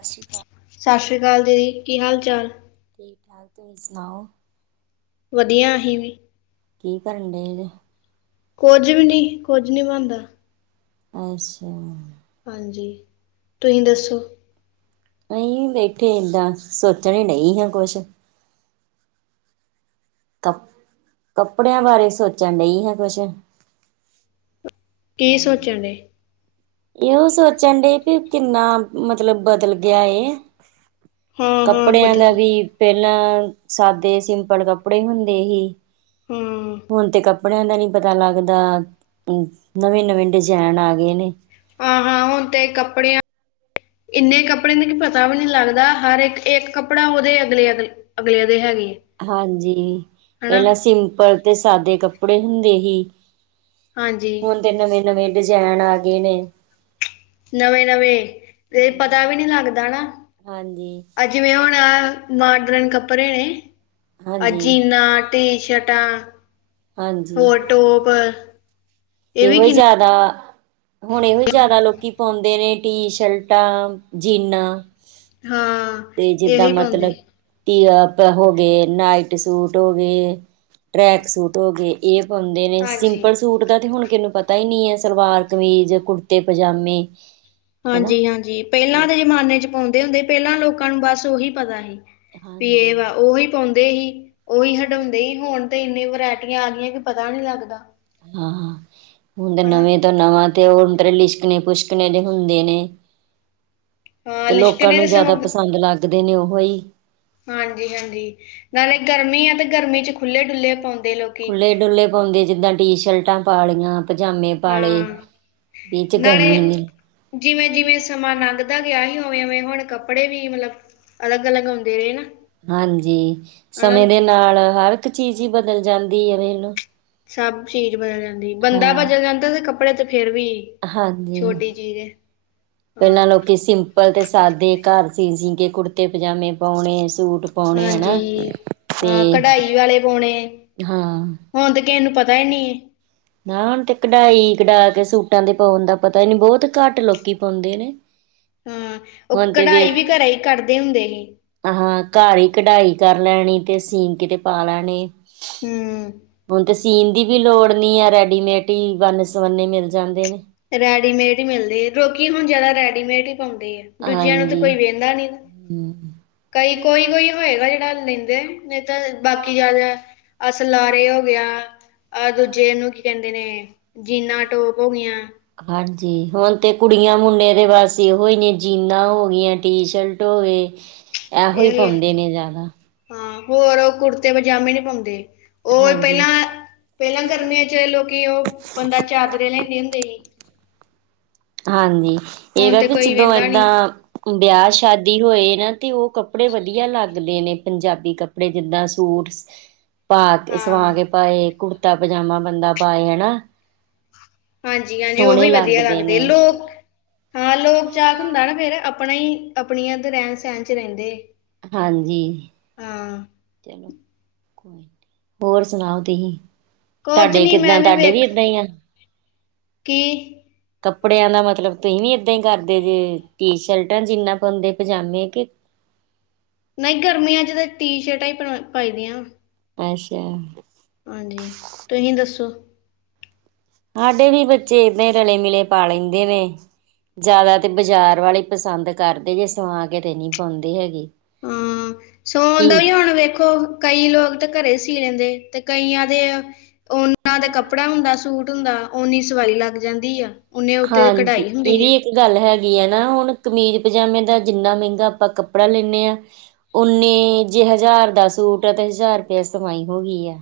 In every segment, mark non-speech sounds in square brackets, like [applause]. ਸਤਿ ਸ਼੍ਰੀ ਅਕਾਲ। ਸਤਿ ਸ਼੍ਰੀ ਅਕਾਲ ਦੀਦੀ, ਕੀ ਹਾਲ ਚਾਲ ਠੀਕ ਠਾਕ ਤੁਸੀਂ ਸੁਣਾਓ। ਵਧੀਆ ਅਸੀ ਵੀ। ਕੀ ਕਰਨ ਦਏ ਜੇ। ਕੁੱਝ ਵੀ ਨਹੀਂ, ਕੁੱਝ ਨਹੀਂ ਬਣਦਾ ਅੱਛਾ [unintelligible] ਹਾਂਜੀ। ਤੁਸੀਂ ਦੱਸੋ ਅਹੀਂ ਬੈਠੇ ਏਦਾਂ, ਸੋਚਣ ਹੀ ਡਈ ਹਾਂ, ਕੁਛ‌। ਕ ਕੱਪੜਿਆਂ ਬਾਰੇ ਸੋਚਣ ਡਈ ਆਂ, ਕੁਛ। ਕੀ, ਹਾਂਜੀ ਸੋਚਣਡੇ। ਇਹੋ ਸੋਚਣ ਡੀ, ਵੀ ਕਿੰਨਾ ਮਤਲਬ ਬਦਲ ਗਿਆ ਏ। ਹਾਂ ਹਾਂ ਕੱਪੜਿਆਂ ਦਾ ਬਦਲ ਵੀ ਪਹਿਲਾਂ, ਸਾਦੇ-ਸਿੰਪਲ ਕੱਪੜੇ ਹੁੰਦੇ ਹੀ ਹਾਂ ਹੁਣ ਤੇ ਕੱਪੜਿਆਂ ਦਾ ਨੀ ਪਤਾ ਲੱਗਦਾ ਨਵੇਂ-ਨਵੇਂ ਡਿਜ਼ਾਇਨ ਆ ਗਏ ਨੇ। ਆ, ਹਾਂ, ਹੁਣ ਤੇ ਕੱਪੜਿਆਂ ਇੰਨੇ ਕੱਪੜੇ ਨੇ ਕੀ ਪਤਾ ਵੀ ਨਹੀਂ ਲੱਗਦਾ, ਹਰ ਇੱਕ-ਇੱਕ ਕੱਪੜਾ, ਉਹਦੇ ਅਗਲੇ-ਅਗਲੇ। ਅਗਲਿਆ ਦੇ ਹੈਗੇ ਆ। ਹਾਂਜੀ, ਹਨਾ ਪਹਿਲਾਂ ਸਿੰਪਲ ਤੇ ਸਾਦੇ ਕੱਪੜੇ ਹੁੰਦੇ ਹੀ ਹਾਂਜੀ। ਹੁਣ ਤੇ, ਨਵੇਂ-ਨਵੇਂ ਡਿਜ਼ਾਇਨ ਆ ਗਏ ਨੇ ਨਵੇਂ-ਨਵੇਂ ਇਹ ਪਤਾ ਵੀ ਨੀ ਲੱਗਦਾ ਨਾ, ਹਾਂਜੀ ਹਨਾ। ਜਿਵੇਂ ਹੁਣ ਮਾਡਰਨ ਕੱਪੜੇ ਨੇ, ਅ ਹਾਂਜੀ ਜੀੰਨਾ ਟੀ-ਸ਼ਰਟਾ, ਹਾਂਜੀ ਹੋਰ ਟੋਪ ਇਹ ਇਹੋ ਵੀ ਹੀ ਕਿੰਨੇ ਜਿਆਦਾ, ਹੁਣ ਇਹੋ ਹੀ ਜਿਆਦਾ ਲੋਕੀ ਪਾਉਂਦੇ ਨੇ। ਟੀ-ਸ਼ਰਟਾ, ਜੀਨਾਂ ਹਾਂ ਤੇ ਜਿੱਦਾਂ ਇਹੀ ਪਾਉਂਦੇ। ਮਤਲਬ ਹੋ ਗਏ, ਨਾਈਟ-ਸੂਟ ਹੋ ਗਏ‌ ਟਰੈਕ-ਸੂਟ ਹੋ ਗਏ ਇਹ ਪਾਉਂਦੇ ਨੇ, ਹਾਂਜੀ। ਸਿੰਪਲ ਸੂਟ ਦਾ ਤੇ ਹੁਣ ਕਿਨੂੰ ਪਤਾ ਹੀ ਨਹੀਂ ਹੈ, ਸਲਵਾਰ-ਕਮੀਜ਼, ਕੁੜਤੇ-ਪਜਾਮੇ ਹਾਂਜੀ-ਹਾਂਜੀ, ਪਹਿਲਾਂ ਦੇ ਜਮਾਨੇ'ਚ ਪਾਉਂਦੇ ਹੁੰਦੇ, ਪਹਿਲਾਂ ਲੋਕਾਂ ਨੂੰ ਬਸ ਉਹੀ ਪਤਾ ਸੀ। ਤੇ ਇਹ ਹਾਂਜੀ ਵਾ, ਉਹੀ ਪਾਉਂਦੇ ਹੀ, ਉਹੀ ਹਡਾਉਂਦੇ ਹੀ, ਹੁਣ ਤੇ ਇੰਨੀ ਵਰਾਇ ਪਟੀਆਂ ਆ ਗਈਆਂ, ਕਿ ਪਤਾ ਨਹੀਂ ਲੱਗਦਾ। ਹਾਂ, ਹੁਣ ਤੇ ਹਨਾ ਨਵੇਂ ਤੋਂ ਨਵਾਂ, ਤੇ ਹੁਣ ਤਰੇ ਲਿਸ਼ਕਣੇ, ਪੁਸ਼ਕਣੇ ਜੇ ਹੁੰਦੇ ਨੇ। ਹਾਂ ਤੇ, ਲੋਕਾਂ ਲਿਸ਼ਕਣੇ ਦੇ ਨੂੰ ਜਿਆਦਾ ਸਗੋਂ ਪਸੰਦ ਲੱਗਦੇ ਨੇ ਉਹ ਹੀ ਹਾਂਜੀ-ਹਾਂਜੀ, ਨਾਲੇ ਗਰਮੀ ਆ ਤੇ ਗਰਮੀ'ਚ ਖੁੱਲੇ-ਡੁੱਲੇ ਪਾਉਂਦੇ ਲੋਕ ਖੁੱਲੇ-ਡੁੱਲੇ ਪਾਉਂਦੇ ਜਿੱਦਾਂ ਟੀ-ਸ਼ਰਟਾਂ ਪਾ ਲ੍ਹੀਆਂ ਪਜਾਮੇ ਪਾਲੇ, ਹਾਂ ਇਹ'ਚ ਗਰਮੀ ਨੀ ਜਿਵੇਂ, ਜਿਵੇਂ ਸਮਾਂ ਲੰਘਦਾ ਗਿਆ ਹੀ, ਉਵੇਂ ਓਂਵੇਂ ਹੁਣ ਕੱਪੜੇ ਵੀ ਮਤਲਬ ਅਲੱਗ-ਅਲੱਗ ਆਉਂਦੇ ਨੇ, ਨਾ। ਹਾਂਜੀ, ਸਮੇਂ ਹਨਾ ਦੇ ਨਾਲ ਹਰ ਇੱਕ ਚੀਜ਼ ਹੀ ਬਦਲ ਜਾਂਦੀ ਹੈ, ਵੇਖਲੋ। ਸਭ ਚੀਜ਼ ਬਦਲ ਜਾਂਦੀ, ਬੰਦਾ ਬਦਲ ਜਾਂਦਾ ਤੇ ਕੱਪੜੇ ਤੇ ਫੇਰ ਵੀ ਹਾਂਜੀ ਛੋਟੀ ਚੀਜ਼ ਏ। ਪਹਿਲਾਂ ਲੋਕੀ ਸਿੰਪਲ ਤੇ ਸਾਦੇ ਘਰ ਸੀ, ਸੀਂਕੇ ਕੁੜਤੇ-ਪਜਾਮੇ ਪਾਉਣੇ, ਸੂਟ ਪਾਉਣੇ, ਹਨਾ ਤੇ ਨਾਲੇ ਪਾਉਣੇ ਹਾਂ। ਹੁਣ ਤੇ, ਕਿਸ ਇਹਨੂੰ ਪਤਾ ਨਹੀਂ। ਨਾ ਹੁਣ ਤੇ ਕਢਾਈ ਕਢਾਕੇ ਸੂਟਾਂ ਦੇ ਪਾਉਣ ਦਾ ਪਤਾ ਹੀ ਨੀ, ਬਹੁਤ ਘੱਟ ਲੋਕੀ ਪਾਉਂਦੇ ਨੇ। [inaudible] ਹਾਂ, ਉਹ ਹੁਣ ਤੇ ਵੇਖ ਕਢਾਈ ਵੀ, ਘਰ ਹੀ ਕਰਦੇ ਹੁੰਦੇ ਸੀ। ਹਾਂ, ਘਰ ਹੀ ਕਢਾਈ ਕਰ ਲੈਣੀ। ਤੇ ਸੀਨ ਕੇ, ਤੇ ਪਾ ਲੈਣੇ। ਹੂੰ ਹੁਣ ਤੇ, ਸੀਨ ਦੀ ਵੀ, ਲੋੜ ਨੀ ਹੈ। ਰੈਡੀਮੇਡ ਹੀ, ਵੰਨ- ਸਵੰਨੇ ਮਿਲ ਜਾਂਦੇ ਨੇ। ਰੈਡੀਮੇਡ ਹੀ ਮਿਲਦੇ। ਲੋਕੀ ਹੁਣ ਜਿਆਦਾ, ਰੈਡੀਮੇਡ ਹੀ ਪਾਉਂਦੇ ਆ। ਦੂਜਿਆਂ ਨੂੰ ਤੇ, ਹਾਂਜੀ ਕੋਈ ਵਹਿੰਦਾ ਨੀ। ਹਮ। ਕਈ ਕੋਈ-ਕੋਈ ਹੋਏਗਾ ਜਿਹੜਾ ਲੈਂਦੇ। ਨਹੀਂ ਤਾਂ, ਬਾਕੀ ਗੱਲ ਹੈ। ਅਸਲਾ ਨੇ ਹੋ ਗਿਆ। ਆ ਦੂਜੇ ਨੂੰ, ਕੀ ਕਹਿੰਦੇ ਨੇ। ਜੀਨਾ, ਟੋਕ ਹੋ ਗਿਆਂ। ਹਾਂਜੀ। ਹੁਣ ਤੇ ਕੁੜੀਆਂ, ਮੁੰਡੇ ਦੇ ਵਾਸੀ। ਹੋਏ ਨੇ ਜੀਨਾ ਹੋ, ਗਈਆਂ ਟੀਸ਼ਰਟ ਹੋਵੇ। ਹ [unintelligible] ਹਾਂ। ਹੋਰ ਕੁੜਤੇ, ਪਜਾਮੇ ਨਹੀਂ ਪਾਉਂਦੇ। ਉਹ, ਹਾਂਜੀ। ਪਹਿਲਾਂ, ਪਹਿਲਾਂ ਕਰਨੀਆਂ ਚ ਲੋਕੀ ਉਹ ਚਾਦਰੇ, ਲੈਂਦੇ ਹੁੰਦੇ ਸੀ। ਹਾਂਜੀ। ਹੁਣ ਇਹਦਾ ਤੇ ਵੀ ਕੋਈ ਜਦੋਂ ਵਹਿੰਦਾ ਨਹੀਂ ਏਦਾਂ। ਵਿਆਹ- ਸ਼ਾਦੀ, ਹੋਏ ਨਾ ਤੇ, ਉਹ ਕੱਪੜੇ ਵਧੀਆ ਲੱਗਦੇ ਨੇ। ਪੰਜਾਬੀ ਕੱਪੜੇ, ਜਿੰਦਾ ਸੂਟ। ਭਾਗ ਇਹ, ਸਵਾ ਹਾਂ ਕੇ ਪਾਏ। ਕੁੜਤਾ- ਪਜਾਮਾ ਬੰਦਾ ਪਾਣੇ। ਹਣਾ। ਹਾਂਜੀ- ਹਾਂਜੀ, ਉਹੀ ਵਧੀਆ ਲੱਗਦੇ, ਲੋਕ ਹਾਂ। ਲੋਕ ਚਾਹਤ, ਹੁੰਦਾ ਨਾ ਫੇਰ ਆਪਣਾ ਹੀ। ਆਪਣੀਆਂ ਤੇ ਰਹਿਣ, - ਸਹਿਣ ਚ ਰਹਿੰਦੇ। ਹਾਂਜੀ। ਹਾਂ। ਹੋਰ ਸੁਣਾਓ ਤੁਸੀਂ? ਕੁਝ ਤੁਹਾਡੇ ਨੀ ਕਿਦਾਂ? ਮੈਂ ਤੁਹਾਡੇ ਵੀ ਵੇਖ ਇਦਾਂ ਹੀ ਆ? ਕੀ ਕੱਪੜੇਆਂ ਦਾ ਮਤਲਬ, ਤੁਸੀਂ ਵੀ ਇਦਾਂ ਹੀ ਕਰਦੇ। ਜੇ, ਟੀ ਸ਼ਰਟਾਂ, ਜਿੰਨਾ, ਪਾਂਦੇ। ਪਜਾਮੇ ਕਿ- ਨਹੀਂ, ਗਰਮੀਆ ਚ ਜਦੋਂ, ਟੀ ਸ਼ਰਟਾਂ ਹੀ ਪਾਈ ਦੀਆਂ ਵਾ। ਅੱਛਾ। ਹਾਂਜੀ, ਤੁਸੀਂ ਦੱਸੋ? ਸਾਡੇ ਵੀ ਬੱਚੇ, ਏ ਦੇ ਰਲੇ- ਮਿਲੇ ਪਾ ਲੈਂਦੇ ਨੇ। ਜਿਆਦਾ ਤੇ ਬਾਜ਼ਾਰ ਵਾਲੇ ਹੀ। ਪਸੰਦ ਕਰਦੇ ਨੇ। ਸਮਾ ਕੇ ਦੇਨੀ, ਪਾਉਂਦੀ ਹੈਨੀ ਗੇ। ਹਾ, ਸੋਨ ਦਾ ਵੀ ਹੁਣ ਵੇਖੋ। ਕਈ ਲੋਕ ਤਾਂ, ਘਰੇ ਸੀ ਲਹਿੰਦੇ। ਤੇ ਕਈਆਂ ਦੇ ਉਹਨਾਂ ਦੇ ਕੱਪੜਾ ਹੁੰਦਾ। ਸੂਟ ਹੁੰਦਾ, ਉਨੀ ਸਵਾਹੀ ਲੱਗ ਜਾਂਦੀ ਆ। ਉਹਨੇ ਉਤੇ, ਹਾਂਜੀ ਕੜਾਈ ਇਹ ਹੁੰਦੀ ਹ। ਵੀ ਇੱਕ ਗੱਲ ਹੈਗੀ ਹ ਨਾ। ਹੁਣ ਕਮੀਜ਼- ਪਜਾਮੇ ਦਾ ਜਿੰਨਾ ਮਹਿੰਗਾ ਆਪਾਂ ਕੱਪੜਾ ਲੇਨੇ ਆਂ। ਉਹਨੇ ਜੇ, ਹਜ਼ਾਰ ਦਾ ਸੂਟ, ਤੇ ਹਜ਼ਾਰ ਸਵਾਈ ਹੋ ਗਈ ਆ।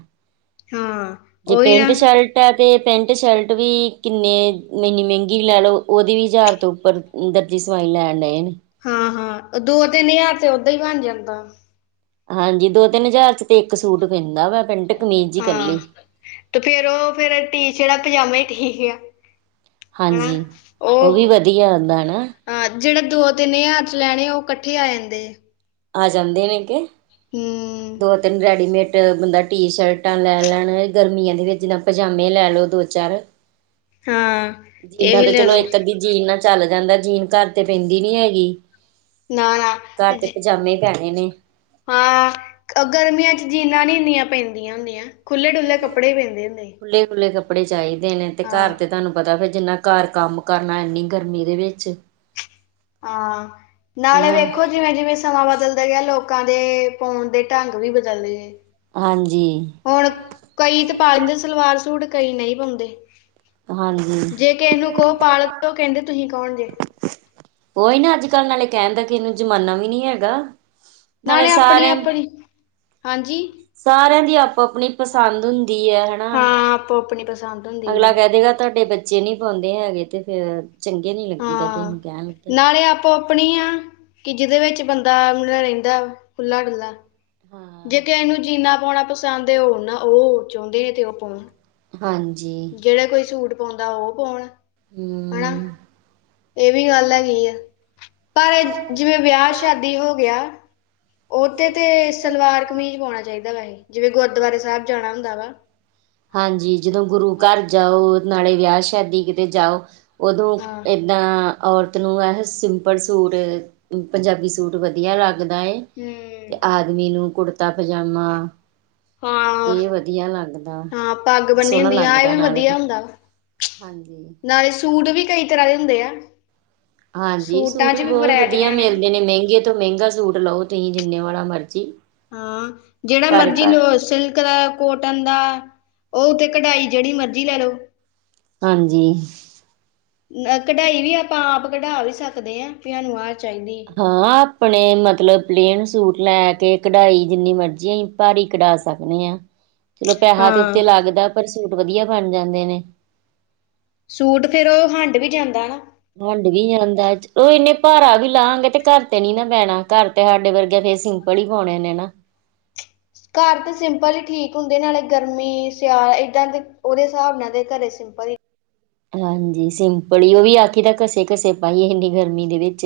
ਹਾਂ। ਜੇ ਉਹੀ ਨਾ ਪੇਂਟ, ਸ਼ਰਟ ਆ ਤੇ। ਪੈਂਟ- ਸ਼ਰਟ ਵੀ ਕਿੰਨੇ ਮਿਨੀ, ਮਹਿੰਗੀ ਲੈ ਲਓ। ਉਹਦੀ ਵਿ ਯਾਰ ਤੋਂ ਉੱਪਰ, ਦਰਜੀ ਸਵਾਈ ਲੈਣ ਡਣੇ ਆ। ਹਾਂ- ਹਾਂ, ਦੋ, ਦਿਨ ਯਾਰ ਤੇ, ਉਧਰ ਹੀ ਬਣ ਜਾਂਦਾ। ਹਾਂਜੀ। ਦੋ, ਤਿੰਨ ਹਜ਼ਾਰ ਚ, ਤੇ ਇੱਕ ਸੂਟ ਪੈਂਦਾ ਵਾ। ਪੈਂਟ- ਕਮੀਜ ਹਾਂ ਕੱਲੀ। ਤੇ ਫੇਰ, ਰੋ ਫੇਰ ਟੀਸ਼ਰਟਾਂ- ਪਜਾਮੇ ਹੀ ਠੀਕ ਆ। ਹਨਾ ਹਾਂਜੀ, ਉਹ ਵੀ ਵਧੀਆ, ਆਉਂਦਾ ਨਾ। ਹਾ, ਜਿਹੜੇ ਦੋ- ਤਿਨ ਹਅੱਜਾਰ ਚ ਲੈਣੇ ਆ। ਉਹ ਇਕੱਠੇ ਆ ਜਾਂਦੇ ਏ। ਆ ਜਾਂਦੇ, ਲੇਕੇ। ਹੂੰ। ਦੋ- ਤਿੰਨ ਰੈਡੀਮੇਟ, ਬੰਦਾ ਟੀ- ਸ਼ਰਟਾਂ ਲੈ ਲੈਣ ਗਰਮੀਆਂ ਦੇ, ਵਿੱਚ ਨਾ। ਭਜਾਮੇ ਲੈ ਲਓ ਦੋ- ਚਾਰ। ਹਾਂ ਜੀਨਾ ਇਹੀ ਤਾ ਲੈ ਚਲੋ ਲਓ ਇਕ ਅੱਧੀ ਜੀਨ ਆ। ਚਲ ਜਾਂਦਾ ਜੀਨ ਘਰ ਤੇ ਪੈਂਦੀ ਨਹੀਂ ਹੈਗੀ। ਨਾ ਨਾ ਘਰ ਤੇ ਜ- ਪਜਾਮੇ ਪੈਣੇ ਨੇ। ਹਾਂ ਗਰਮੀਆਂ ਚ ਜੀਨਾ ਨਹੀਂ ਇਨੀਆਂ ਪੈਂਦੀਆਂ ਹੁੰਦੀਆਂ। ਖੁੱਲੇ- ਡੁੱਲੇ, ਕੱਪੜੇ ਮਿਲਦੇ ਹੁੰਦੇ। ਖੁੱਲੇ ਖੁੱਲੇ। ਕੱਪੜੇ ਚਾਹੀਦੇ ਨੇ ਤੇ ਘਰ ਹਾਂ ਤੇ ਤੁਹਾਨੂੰ ਪਤਾ ਜਿੰਨਾ ਘਰ ਕੰਮ ਕਰਨਾ ਇਨੀ ਗਰਮੀ ਦੇ ਵਿੱਚ। ਹਾਂ ਨਾਲੇ ਹੂੰ, ਵੇਖੋ ਜਿਵੇਂ ਜਿਵੇਂ। ਸਮਾਂ ਬਦਲ ਦੇ ਲੋਕਾਂ ਦੇ ਪਾਉਣ ਦੇ ਢੰਗ ਵੀ ਬਦਲ ਗਏ ਨੇ। ਹਾਂਜੀ ਹੁਣ ਕਈ ਤਾਂ ਪਾ ਲੈਂਦੇ ਸਲਵਾਰ ਸੂਟ ਕਈ ਨਹੀਂ ਪਾਉਂਦੇ। ਹਾਂਜੀ ਜੇ ਕਿਸੇ ਨੂੰ ਕਹੋ ਪਾਲਓ ਕਹਿੰਦੇ ਤੁਸੀਂ ਕੌਣ ਜੇ? ਉਹੀ ਨਾ ਅੱਜਕੱਲ ਨਾਲੇ ਕਹਿਣ ਦਾ ਕਿਸੇ ਨੂੰ ਜਮਾਨਾ ਵੀ ਨਹੀਂ ਹੈਗਾ। ਨਾਲੇ ਆਪਣੀ- ਆਪਣੀ, ਹਾਂਜੀ ਸਾਰਿਆਂ ਦੀ ਆਪੋ ਆਪਣੀ ਪਸੰਦ ਹੁੰਦੀ ਹੈ। ਹਨਾ, ਹਾਂ ਆਪੋ ਆਪਣੀ ਪਸੰਦ ਹੁੰਦੀ ਹੈ ਅਗਲਾ ਕਹਿ ਕਹਿ ਦਏਗਾ ਤੁਹਾਡੇ ਬੱਚੇ ਨੀ ਪਾਉਂਦੇ ਹੈਗੇ ਤੇ ਫੇਰ, ਚੰਗੇ ਨੀ ਲੱਗੀ ਦਾ ਕਿਸੇ ਨੂੰ ਕਹਿਣ ਲੱਗਿਆ ਪੌਂਪਣੀਆਂ, ਕਿ ਜਿਦੇ ਵਿੱਚ ਬੰਦਾ ਰਹਿੰਦਾ, ਖੁੱਲ੍ਹਾ-ਡੁੱਲ੍ਹਾ। ਹਾਂ ਜੇ ਤੇ ਕਿਸੇ ਨੂੰ ਜੀਨਾ ਪਾਉਣਾ ਪਸੰਦ ਹੈ ਉਹ ਨਾ ਉਹ ਚਾਹੁੰਦੇ ਤੇ ਉਹ ਪਾਉਣ ਹਾਂਜੀ ਜਿਹੜਾ ਕੋਈ ਸੂਟ ਪਾਉਂਦਾ ਉਹ ਪਾਉਣ, ਹੈਨਾ। ਹਮ ਇਹ ਵੀ ਗੱਲ ਹੈਗੀ ਆ, ਪਰ ਜਿਵੇਂ ਵਿਆਹ ਸ਼ਾਦੀ ਹੋ ਗਿਆ। ਉਹਦੇ ਤੇ ਸਲਵਾਰ ਕਮੀਜ਼ ਪਾਉਣਾ ਚਾਹੀਦਾ ਵੈਹੇ ਜਿਵੇਂ ਗੁਰਦੁਆਰੇ ਸਾਹਿਬ ਜਾਣਾ ਹੁੰਦਾ ਵਾ। ਹਾਂਜੀ ਜਦੋਂ ਗੁਰੂ ਘਰ ਜਾਓ ਨਾਲੇ ਵਿਆਹ ਸ਼ਾਦੀ ਕਿਤੇ ਜਾਓ, ਉਦੋਂ ਹਾਂ ਏ ਨਾਂ ਔਰਤ ਨੂੰ ਇਹ ਸਿੰਪਲ ਸੂਟ, ਪੰਜਾਬੀ ਸੂ ਸੂਟ ਵਧੀਆ ਲੱਗਦਾ ਏ, ਹੂੰ ਤੇ ਆਦਮੀ ਨੂੰ ਕੁੜਤਾ ਪਜਾਮਾ ਹਾਂ ਇਹ ਵਧੀਆ ਲੱਗਦਾ। ਹਾਂ ਪੱਗ ਬੰਨੀ ਸੋਹਣਾ ਹੁੰਦੀ ਆ ਇਹ ਲੱਗਦਾ ਵੀ ਨਾਲੇ ਵਧੀਆ ਹੁੰਦਾ ਵਾ, ਹਾਂਜੀ ਨਾਲੇ ਸੂਟ ਵੀ ਕਈ ਤਰ੍ਹਾਂ ਦੇ ਹੁੰਦੇ ਆ। ਹਾਂਜੀ ਸੂਟਾਂ ਸੂਟ 'ਚ ਵੀ ਬਹੁਤ ਵਧੀਆ ਵੈਰਾਈਟੀਆਂ ਮਿਲਦੇ ਨੇ ਮਹਿੰਗੇ ਮਹਿੰਗਾ ਸੂਟ ਲਓ ਤੁਸੀਂ ਜਿੰਨੇ ਵਾਲਾ ਮਰਜ਼ੀ ਹਾਂ, ਜਿਹੜਾ ਭਾਰੇ ਮਰਜੀ ਲੋ ਭਾਰੇ ਸਿਲਕ ਦਾ ਕੋਟਨ ਦਾ, ਉਹ ਉੱਤੇ ਕਢਾਈ ਜਿਹੜੀ ਮਰਜ਼ੀ ਲੈ ਲਓ ਹਾਂਜੀ ਕਢਾਈ ਵੀ ਆਪਾਂ ਆਪ ਕਢਾ ਵੀ ਸਕਦੇ ਹਾਂ ਵੀ ਸਾਨੂੰ ਆਹ ਚਾਹੀਦੀ ਹ ਹਾਂ ਆਪਣੇ ਮਤਲਬ ਪਲੇਨ ਸੂਟ ਲੈ ਕੇ ਕਢਾਈ ਜਿੰਨੀ ਮਰਜ਼ੀ ਭਾਰੀ ਕਢਾ ਸਕਦੇ ਹਾਂ। ਚਲੋ ਪੈਹਾ ਤੇ ਹਾਂ ਉੱਤੇ ਲੱਗਦਾ ਪਰ ਸੂਟ ਵਧੀਆ ਬਣ ਜਾਂਦੇ ਨੇ ਸੂਟ ਫੇਰ ਹੰਡ ਵੀ ਜਾਂਦਾ ਨਾ। ਹੰਡ ਵੀ ਜਾਂਦਾ ਉਹ ਇਨੇ ਭਾਰਾ ਵੀ ਲਾਂਗੇ ਤੇ ਘਰ ਤੇ ਨੀ ਨਾ ਪੈਣਾ ਘਰ ਤੁਹਾਡੇ ਵਰਗੇ ਤੇ ਸਿੰਪਲ ਹੀ ਹੋਣੇ ਨੇ ਨਾ? ਘਰ ਤਾਂ ਸਿੰਪਲ ਹੀ ਠੀਕ ਹੁੰਦੇ ਨਾਲੇ ਗਰਮੀ ਸਿਆਲ ਏਦਾਂ ਦੇ, ਉਹਦੇ ਹਿਸਾਬ ਨਾਲ ਦੇ ਘਰੇ ਸਿੰਪਲ ਈ ਹਾਂਜੀ ਸਿੰਪਲ, ਉਹ ਵੀ ਆਖੀਦਾ ਘਸੇ ਘਸੇ ਪਾਈ ਇੰਨੀ ਗਰਮੀ ਦੇ ਵਿੱਚ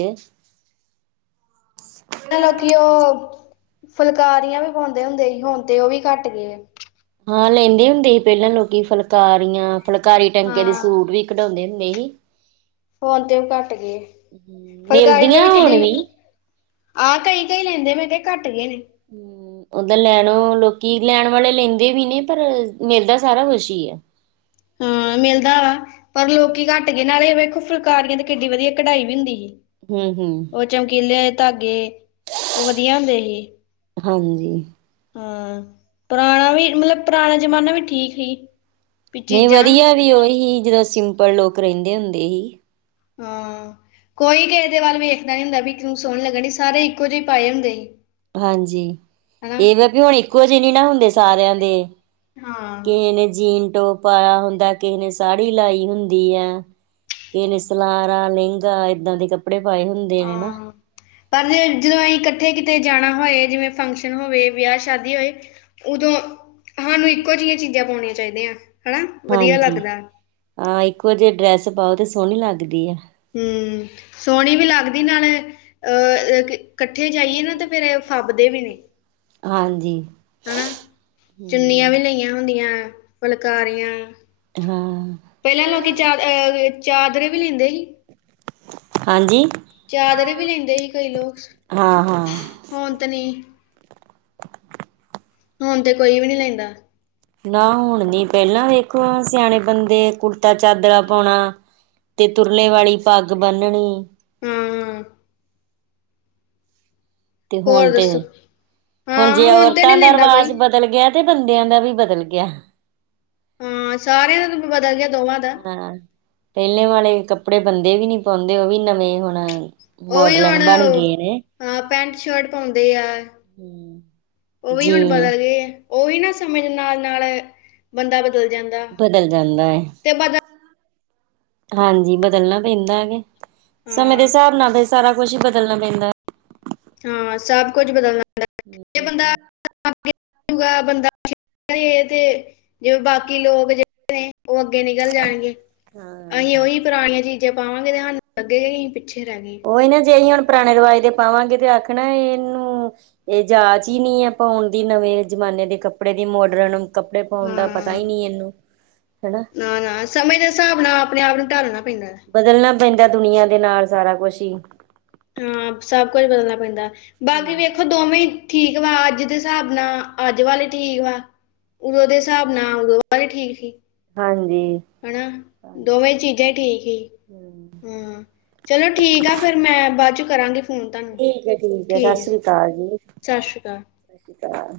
ਪਹਿਲਾਂ ਲੋਕੀ ਉਹ, ਫੁਲਕਾਰੀਆਂ ਵੀ ਪਾਉਂਦੇ ਹੁੰਦੇ ਹੀ ਹੁਣ ਤੇ ਉਹ ਵੀ ਘੱਟ ਗਏ। ਹਾਂ ਲੈਂਦੇ ਹੁੰਦੇ ਹੀ ਪਹਿਲਾਂ ਲੋਕੀ ਫੁਲਕਾਰੀਆਂ ਫੁਲਕਾਰੀ ਟਾਂਕੇ ਦੇ ਹਾਂ ਸੂਟ ਵੀ ਕਡਾਉਂਦੇ ਹੁੰਦੇ ਹੀ। ਹੁਣ ਤੇ ਉਹ ਘੱਟ ਗੇ, ਫੁਲਕਾਰੀ ਤਾਂ ਮਿਲਦੀਆਂ ਵੀ ਕਿੱਡੀ ਹੁਣ ਆਹ ਕਈ ਕਈ ਲੈਂਦੇ। ਹੂੰ ਓਦਾਂ ਲੈਣ ਲੋਕੀ, ਲੈਣ ਵਾਲੇ ਲੈਂਦੇ ਵੀ ਨੇ ਪਰ ਮਿਲਦਾ ਸਾਰਾ ਕੁਝ ਹੀ ਆ। ਹਾਂ ਮਿਲਦਾ ਵਾ ਪਰ ਲੋਕੀ ਘੱਟ ਗਏ ਨਾਲੇ ਵੇਖੋ ਫੁਲਕਾਰੀਆਂ ਤੇ ਕਿੱਡੀ ਵਧੀਆ ਕਢਾਈ ਵੀ ਹੁੰਦੀ ਹੀ। ਹੂੰ-ਹੂੰ। ਉਹ ਚਮਕੀਲੇ ਧਾਗੇ, ਉਹ ਵਧੀਆ ਹੁੰਦੇ ਹੀ। ਹਾਂਜੀ ਹਾਂ, ਪੁਰਾਣਾ ਵੀ ਮਤਲਬ ਪੁਰਾਣਾ ਜਮਾਨਾ ਵੀ ਠੀਕ ਹੀ। ਨਹੀਂ ਵਧੀਆ ਵੀ ਉਹੀ ਜਦੋਂ ਸਿੰਪਲ ਲੋਕ ਰਹਿੰਦੇ ਹੁੰਦੇ ਹੀ। ਹਾਂ ਕੋਈ ਕਿਹੇ ਦੇ ਵੱਲ ਵੇਖਦਾ ਨੀ ਹੁੰਦਾ ਵੀ ਤੂੰ ਸੋਹਣੀ ਲੱਗਣ ਡੀ ਸਾਰੇ ਇੱਕੋ ਜਿਹੇ ਪਾਏ ਹੁੰਦੇ ਹੀ। ਹਾਂਜੀ, ਇਹਵੇ ਵੀ ਹੁਣ ਇੱਕੋ ਜਿਹੇ ਨਹੀਂ ਨਾ ਹੁੰਦੇ ਸਾਰਿਆਂ ਦੇ ਹਾਂ ਕਿਹੇ ਨੇ ਜੀਨ ਟੋਪ ਪਾਇਆ ਹੁੰਦਾ ਕਿਹੇ ਨੇ ਸਾੜੀ ਲਾਈ ਹੁੰਦੀ ਆ। ਕਿਹੇ ਨੇ ਸਲਾਰਾ ਲਹਿੰਗਾ ਏਦਾਂ ਦੇ ਕੱਪੜੇ ਪਾਏ ਹੁੰਦੇ ਨੇ ਨਾ। ਹਾਂ ਪਰ ਜੇ ਜਦੋਂ ਅਹੀ ਕੱਠੇ ਕਿਤੇ ਜਾਣਾ ਹੋਏ ਜਿਵੇਂ ਫੰਕਸ਼ਨ ਹੋਵੇ ਵਿਆਹ ਸ਼ਾਦੀ ਹੋਏ ਉਦੋਂ, ਸਾਨੂੰ ਇੱਕੋ ਜਿਹੀਆਂ ਚੀਜ਼ਾਂ ਪਾਉਣੀਆਂ ਚਾਹੀਦੀਆਂ। ਹਨਾ ਵਧੀਆ ਹਾਂਜੀ, ਲੱਗਦਾ ਹਾਂ ਇੱਕੋ ਜੀ ਡਰੈਸ ਪਾਓ ਤੇ ਸੋਹਣੀ ਲੱਗਦੀ ਆ। ਹੂੰ ਸੋਹਣੀ ਵੀ ਲੱਗਦੀ ਨਾਲੇ ਅ ਕੱਠੇ ਜਾਈਏ ਨਾ ਤੇ ਫੇਰ ਫਭਦੇ ਵੀ ਨੇ ਹਾਂਜੀ ਹੂੰ ਚੁੰਨੀਆਂ ਹਮ ਵੀ ਲਈਆਂ ਹੁੰਦੀਆਂ ਫੁਲਕਾਰੀਆਂ ਹਾਂ ਪਹਿਲਾ ਲੋਕੀ ਚਾ ਚਾਦਰੇ ਵੀ ਲੈਂਦੇ ਸੀ ਹਾਂਜੀ ਚਾਦਰੇ ਵੀ ਲੈਂਦੇ ਸੀ ਕਈ ਲੋਕ ਹਾਂ ਹਾਂ ਹੁਣ ਤੇ ਨੀ ਹੁਣ ਤੇ ਕੋਈ ਵੀ ਨੀ ਲੈਂਦਾ ਨਾ ਹੁਣ ਨੀ ਪਹਿਲਾਂ ਵੇਖੋ ਸਿਆਣੇ ਬੰਦੇ ਕੁੜਤਾ ਚਾਦਰਾ ਪੋਣਾ ਤੇ ਤੁਰਲੇ ਵਾਲੀ ਪੱਗ ਬੰਨਣੀ ਹੂੰ ਹੂੰ ਤੇ ਹੋਰ ਹੁਣ ਤੇ ਦੱਸੋ ਹੁਣ ਹਾਂ ਜੇ ਤੇ ਔਰਤਾਂ ਨਹੀਂ ਦਾ ਲੈਂਦਾ ਕੋਈ ਰਵਾਜ਼ ਬਦਲ ਗਿਆ ਤੇ ਬੰਦਿਆਂ ਦਾ ਵੀ ਬਦਲ ਗਿਆ ਹਾਂ ਸਾਰਿਆਂ ਦਾ ਬਦਲ ਗਿਆ ਦੋਵਾਂ ਦਾ ਹਾਂ ਪੇਲੇ ਵਾਲੇ ਕੱਪੜੇ ਬੰਦੇ ਵੀ ਨੀ ਪਾਂਦੇ ਓ ਵੀ ਨਵੇਂ ਹੁਣ ਓ ਵੀ ਹੁਣ ਮੋਡਲਨ ਬਣ ਗਏ ਨੇ ਹ ਪੈਂਟ ਸ਼ਰਟ ਪੋਂਦੇ ਆ ਹਮ ਉਹ ਵੀ ਜੀ ਹੁਣ ਬਦਲ ਗਏ ਉਹ ਵੀ ਨਾ ਸਮੇ ਦੇ ਨਾਲ ਨਾਲ ਬੰਦਾ ਬਦਲ ਜਾਂਦਾ ਬਦਲ ਜਾਂਦਾ ਏ ਤੇ ਬਦਲ ਹਾਂਜੀ ਬਦਲਨਾ ਪੈਂਦਾ ਵੇ ਸਮੇਂ ਦੇ ਹਾਂ ਹਿਸਾਬ ਨਾਲ ਸਾਰਾ ਕੁਛ ਹੀ ਬਦਲਣਾ ਪੈਂਦਾ ਹਾਂ ਸਭ ਕੁਝ ਬਦਲਨਾ ਬੰਦਾ ਗਾ ਬੰਦਾ ਤੇ ਜਿਵੇਂ ਬਾਕੀ ਲੋਕ ਨੇ ਉਹ ਅੱਗੇ ਨਿਕਲ ਜਾਣਗੇ ਹਾਂ ਅਸੀਂ ਉਹੀ ਪੁਰਾਣੀਆਂ ਚੀਜ਼ਾਂ ਜੇ ਪਾਵਾਂਗੇ ਤਾਂ ਸਾਨੂੰ ਲੱਗੇਗਾ ਕਿ ਹੀਂ ਪਿੱਛੇ ਰਹਿ ਗਏ ਉਹੀ ਨਾ ਜੇ ਅਸੀਂ ਹੁਣ ਪੁਰਾਣੇ ਰਿਵਾਜ਼ ਦੇ ਪਾਵਾਂਗੇ ਤੇ ਆਖਣਾ ਇਹਨੂੰ ਇਹ ਜਾਚ ਈ ਨੀ ਆ ਪਾਉਣ ਦੀ ਨਵੇਂ ਜਮਾਨੇ ਦੇ ਕੱਪੜੇ ਦੀ ਮੋਡਰਨ ਕੱਪੜੇ ਪਾਉਣ ਦਾ ਪਤਾ ਹਾਂ ਈ ਨਹੀਂ ਇਹਨੂੰ ਹਨਾ ਨਾ ਨਾ ਸਮੇ ਦੇ ਹਿਸਾਬ ਨਾਲ ਆਪਨੇ ਆਪ ਨੂੰ ਟਾਲਨਾ ਪੈਂਦਾ ਬਦਲਨਾ ਪੈਂਦਾ ਦੁਨੀਆਂ ਦੇ ਨਾਲ ਸਾਰਾ ਕੁਛ ਈ ਹਾਂ ਸਭ ਕੁਝ ਬਦਲਨਾ ਪੈਂਦਾ ਬਾਕੀ ਹਮ ਵੇਖੋ ਦੋਵੇਂ ਠੀਕ ਵਾ ਅੱਜ ਦੇ ਹਿਸਾਬ ਨਾਲ ਅੱਜ ਵਾਲੇ ਠੀਕ ਵਾ ਉਦੋ ਦੇ ਸਾਬ ਨਾਲ ਉਦੋ ਵਾਲੇ ਠੀਕ ਸੀ- ਹਾਂਜੀ ਹਨਾ ਹਾਂਜੀ, ਦੋਵੇਂ ਚੀਜ਼ਾਂ ਠੀਕ ਈ ਹੂੰ ਹਾਂ ਚਲੋ ਠੀਕ ਆ ਫੇਰ ਮੈਂ ਬਾਅ ਚੋਂ ਕਰਾਂਗੀ ਫੋਨ ਤੁਹਾਨੂੰ ਠੀਕ ਆ ਠੀਕ ਆ ਸਤਿ ਸ਼੍ਰੀ ਅਕਾਲ ਜੀ ਸ਼੍ਰੀ ਅਕਾਲ ਸਤਿ ਸ਼੍ਰੀ ਅਕਾਲ